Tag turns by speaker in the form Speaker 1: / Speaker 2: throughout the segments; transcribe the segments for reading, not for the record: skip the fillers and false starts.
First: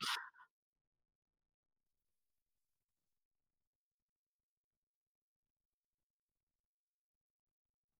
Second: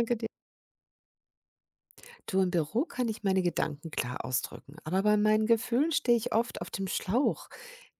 Speaker 1: Danke dir. Du, im Büro kann ich meine Gedanken klar ausdrücken, aber bei meinen Gefühlen stehe ich oft auf dem Schlauch.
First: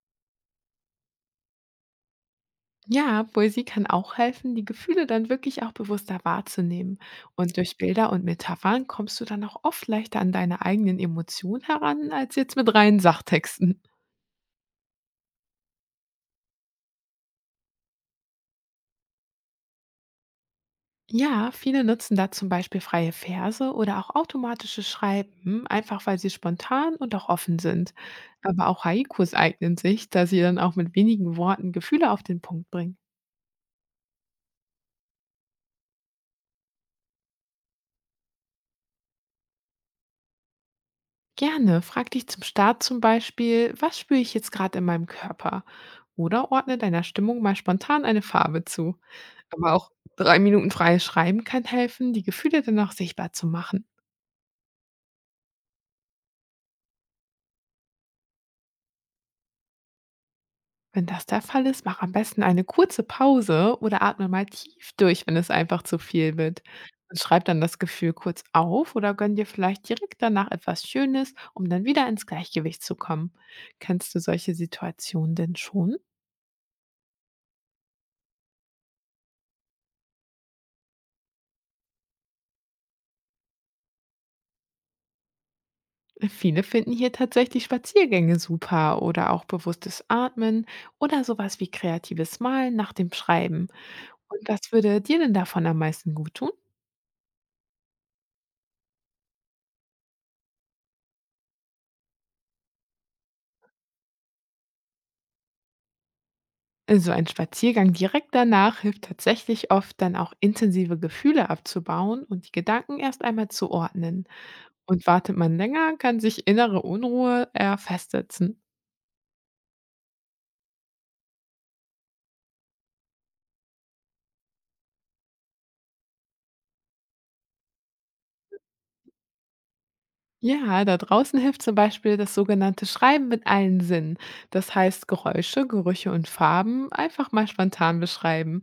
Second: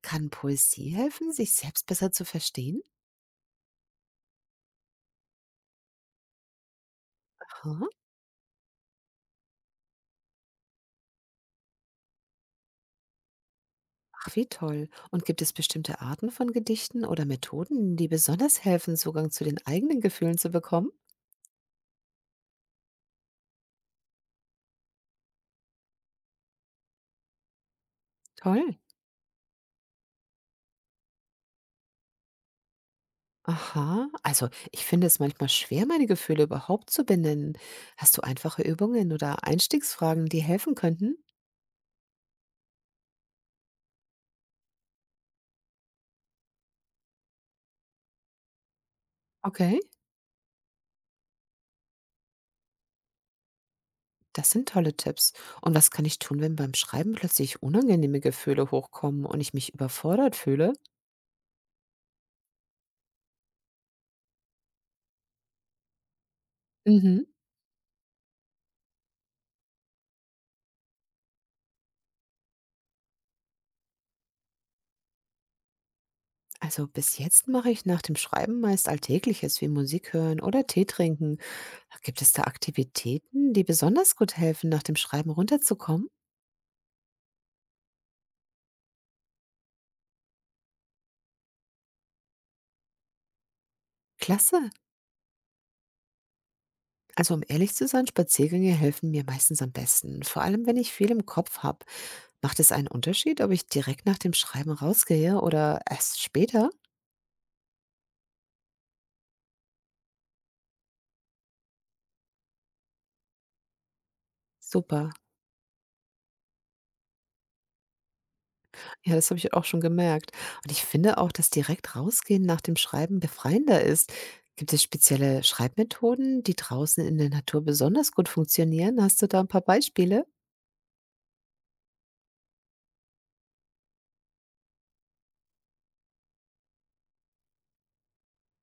Speaker 1: Kann Poesie helfen, sich selbst besser zu verstehen?
Speaker 2: Ja, Poesie kann auch helfen, die Gefühle dann wirklich auch bewusster wahrzunehmen. Und durch
Speaker 1: Aha.
Speaker 2: Bilder und Metaphern kommst du dann auch oft leichter an deine eigenen Emotionen heran, als jetzt mit reinen Sachtexten.
Speaker 1: Ach, wie toll. Und gibt es bestimmte Arten von Gedichten oder Methoden, die besonders helfen, Zugang zu den eigenen Gefühlen zu bekommen?
Speaker 2: Ja, viele nutzen da zum Beispiel freie Verse oder auch automatische Schreiben, einfach weil sie spontan und auch offen sind. Aber
Speaker 1: Toll.
Speaker 2: auch Haikus eignen sich, da sie dann auch mit wenigen Worten Gefühle auf den Punkt bringen.
Speaker 1: Aha, also ich finde es manchmal schwer, meine Gefühle überhaupt zu benennen. Hast du einfache Übungen oder Einstiegsfragen, die helfen könnten?
Speaker 2: Gerne. Frag dich zum Start zum Beispiel, was spüre ich jetzt gerade in meinem Körper? Oder ordne deiner Stimmung mal spontan eine Farbe zu. Aber
Speaker 1: Okay.
Speaker 2: auch 3 Minuten freies Schreiben kann helfen, die Gefühle dann auch sichtbar zu machen.
Speaker 1: Das sind tolle Tipps. Und was kann ich tun, wenn beim Schreiben plötzlich unangenehme Gefühle hochkommen und ich mich überfordert fühle?
Speaker 2: Wenn das der Fall ist, mach am besten eine kurze Pause oder atme mal tief durch, wenn es einfach zu viel wird. Und
Speaker 1: Mhm.
Speaker 2: schreib dann das Gefühl kurz auf oder gönn dir vielleicht direkt danach etwas Schönes, um dann wieder ins Gleichgewicht zu kommen. Kennst du solche Situationen denn schon?
Speaker 1: Also bis jetzt mache ich nach dem Schreiben meist Alltägliches wie Musik hören oder Tee trinken. Gibt es da Aktivitäten, die besonders gut helfen, nach dem Schreiben runterzukommen?
Speaker 2: Viele finden hier tatsächlich Spaziergänge super oder auch bewusstes Atmen oder sowas wie kreatives Malen nach dem Schreiben. Und
Speaker 1: Klasse.
Speaker 2: was würde dir denn davon am meisten gut tun?
Speaker 1: Also um ehrlich zu sein, Spaziergänge helfen mir meistens am besten. Vor allem, wenn ich viel im Kopf habe. Macht es einen Unterschied, ob ich direkt nach dem Schreiben rausgehe oder erst später?
Speaker 2: So ein Spaziergang direkt danach hilft tatsächlich oft dann auch intensive Gefühle abzubauen und die Gedanken erst einmal zu ordnen. Und
Speaker 1: Super.
Speaker 2: wartet man länger, kann sich innere Unruhe eher festsetzen.
Speaker 1: Ja, das habe ich auch schon gemerkt. Und ich finde auch, dass direkt rausgehen nach dem Schreiben befreiender ist. Gibt es spezielle Schreibmethoden, die draußen in der Natur besonders gut funktionieren? Hast du da ein paar Beispiele?
Speaker 2: Ja, da draußen hilft zum Beispiel das sogenannte Schreiben mit allen Sinnen. Das heißt, Geräusche, Gerüche und Farben einfach mal spontan beschreiben.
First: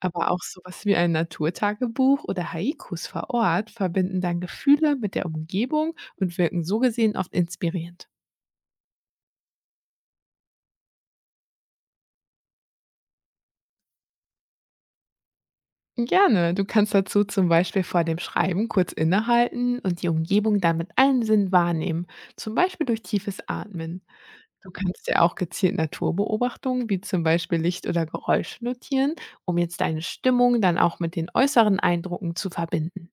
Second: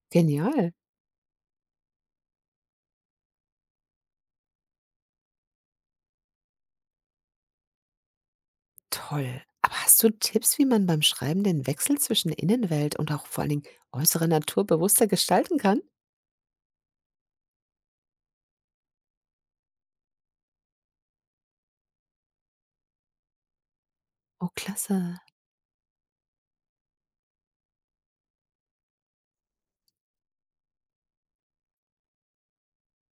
Speaker 2: Aber auch
Speaker 1: Genial.
Speaker 2: sowas wie ein Naturtagebuch oder Haikus vor Ort verbinden dann Gefühle mit der Umgebung und wirken so gesehen oft inspirierend.
Speaker 1: Toll. Aber hast du Tipps, wie man beim Schreiben den Wechsel zwischen Innenwelt und auch vor allen Dingen äußerer Natur bewusster gestalten kann?
Speaker 2: Gerne, du kannst dazu zum Beispiel vor dem Schreiben kurz innehalten und die Umgebung dann mit allen Sinnen wahrnehmen, zum Beispiel durch tiefes Atmen.
Speaker 1: Oh,
Speaker 2: Du kannst
Speaker 1: klasse.
Speaker 2: ja auch gezielt Naturbeobachtungen, wie zum Beispiel Licht oder Geräusche notieren, um jetzt deine Stimmung dann auch mit den äußeren Eindrücken zu verbinden.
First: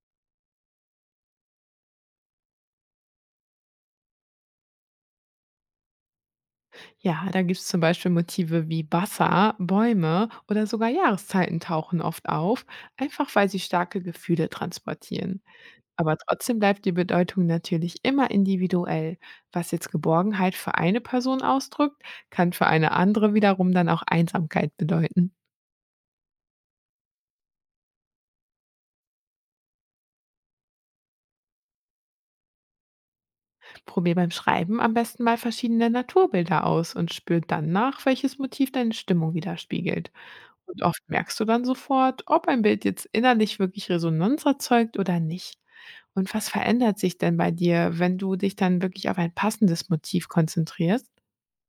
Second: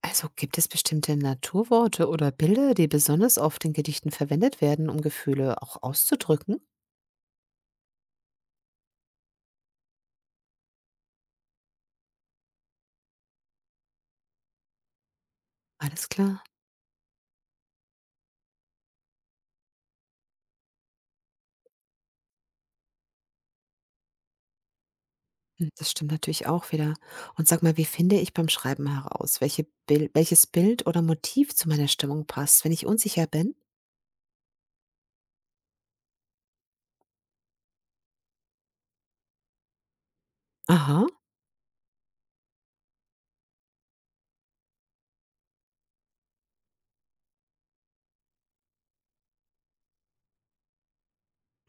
Speaker 1: Also gibt es bestimmte Naturworte oder Bilder, die besonders oft in Gedichten verwendet werden, um Gefühle auch auszudrücken?
Speaker 2: Ja, da gibt es zum Beispiel Motive wie Wasser, Bäume oder sogar Jahreszeiten tauchen oft auf, einfach weil sie starke Gefühle transportieren.
Speaker 1: Alles
Speaker 2: Aber
Speaker 1: klar.
Speaker 2: trotzdem bleibt die Bedeutung natürlich immer individuell. Was jetzt Geborgenheit für eine Person ausdrückt, kann für eine andere wiederum dann auch Einsamkeit bedeuten.
Speaker 1: Hm, das stimmt natürlich auch wieder. Und sag mal, wie finde ich beim Schreiben heraus, welches Bild oder Motiv zu meiner Stimmung passt, wenn ich unsicher bin?
Speaker 2: Probier beim Schreiben am besten mal verschiedene Naturbilder aus und spür dann nach, welches Motiv deine Stimmung widerspiegelt. Und oft
Speaker 1: Aha.
Speaker 2: merkst du dann sofort, ob ein Bild jetzt innerlich wirklich Resonanz erzeugt oder nicht. Und was verändert sich denn bei dir, wenn du dich dann wirklich auf ein passendes Motiv konzentrierst?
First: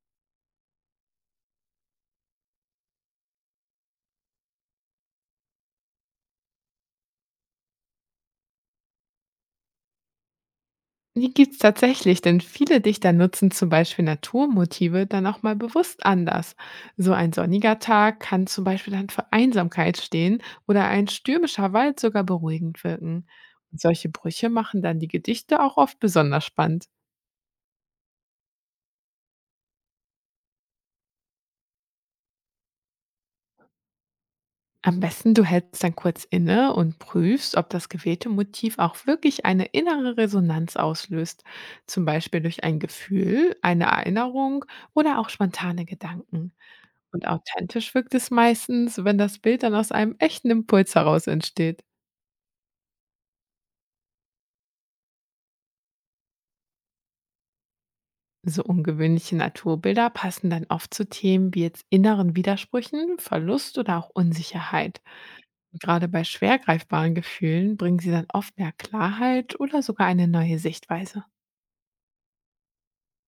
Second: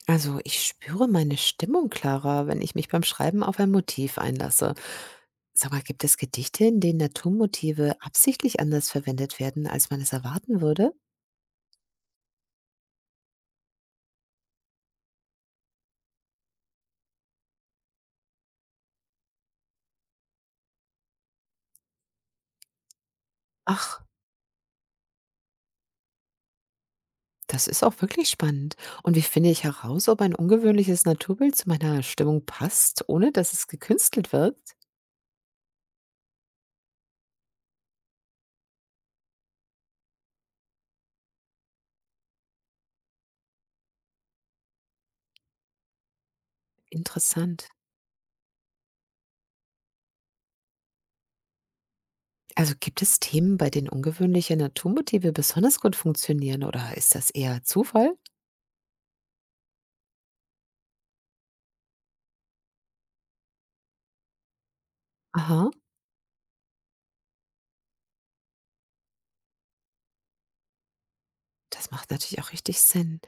Speaker 1: Also, ich spüre meine Stimmung klarer, wenn ich mich beim Schreiben auf ein Motiv einlasse. Sag mal, gibt es Gedichte, in denen Naturmotive absichtlich anders verwendet werden, als man es erwarten würde?
Speaker 2: Die gibt's tatsächlich, denn viele Dichter nutzen zum Beispiel Naturmotive dann auch mal bewusst anders. So ein sonniger Tag kann zum Beispiel dann für Einsamkeit stehen oder ein stürmischer Wald sogar beruhigend wirken. Und
Speaker 1: Ach,
Speaker 2: solche Brüche machen dann die Gedichte auch oft besonders spannend.
Speaker 1: das ist auch wirklich spannend. Und wie finde ich heraus, ob ein ungewöhnliches Naturbild zu meiner Stimmung passt, ohne dass es gekünstelt wirkt?
Speaker 2: Am besten du hältst dann kurz inne und prüfst, ob das gewählte Motiv auch wirklich eine innere Resonanz auslöst, zum Beispiel durch ein Gefühl, eine Erinnerung oder auch spontane Gedanken. Und
Speaker 1: Interessant.
Speaker 2: authentisch wirkt es meistens, wenn das Bild dann aus einem echten Impuls heraus entsteht.
Speaker 1: Also gibt es Themen, bei denen ungewöhnliche Naturmotive besonders gut funktionieren oder ist das eher Zufall?
Speaker 2: So ungewöhnliche Naturbilder passen dann oft zu Themen wie jetzt inneren Widersprüchen, Verlust oder auch Unsicherheit.
Speaker 1: Aha,
Speaker 2: Und gerade bei schwer greifbaren Gefühlen bringen sie dann oft mehr Klarheit oder sogar eine neue Sichtweise.
Speaker 1: das macht natürlich auch richtig Sinn.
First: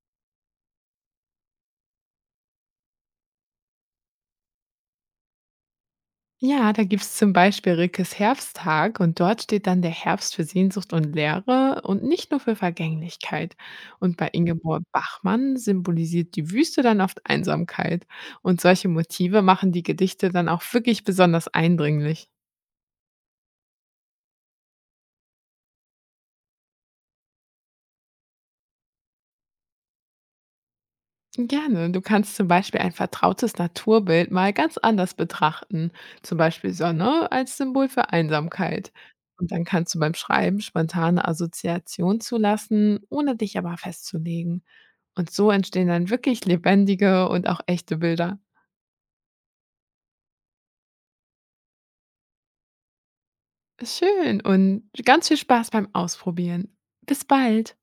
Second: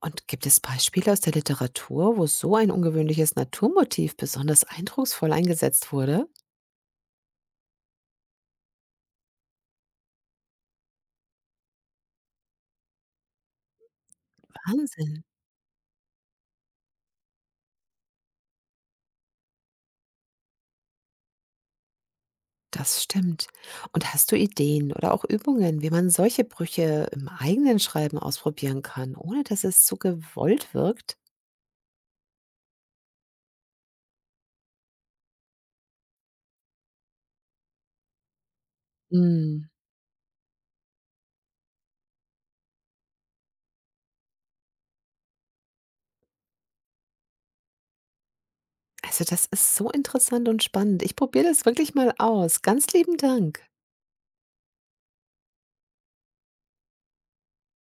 Speaker 1: Und gibt es Beispiele aus der Literatur, wo so ein ungewöhnliches Naturmotiv besonders eindrucksvoll eingesetzt wurde?
Speaker 2: Ja, da gibt's zum Beispiel Rilkes Herbsttag und dort steht dann der Herbst für Sehnsucht und Leere und nicht nur für Vergänglichkeit. Und bei Ingeborg
Speaker 1: Wahnsinn.
Speaker 2: Bachmann symbolisiert die Wüste dann oft Einsamkeit. Und solche Motive machen die Gedichte dann auch wirklich besonders eindringlich.
Speaker 1: Das stimmt. Und hast du Ideen oder auch Übungen, wie man solche Brüche im eigenen Schreiben ausprobieren kann, ohne dass es zu gewollt wirkt?
Speaker 2: Gerne, du kannst zum Beispiel ein vertrautes Naturbild mal ganz anders betrachten, zum Beispiel Sonne als Symbol für Einsamkeit. Und
Speaker 1: Mm,
Speaker 2: dann kannst du beim Schreiben spontane Assoziationen zulassen, ohne dich aber festzulegen. Und so entstehen dann wirklich lebendige und auch echte Bilder.
Speaker 1: also das ist so interessant und spannend. Ich probiere das wirklich mal aus. Ganz lieben Dank.
Speaker 2: Schön und ganz viel Spaß beim Ausprobieren. Bis bald.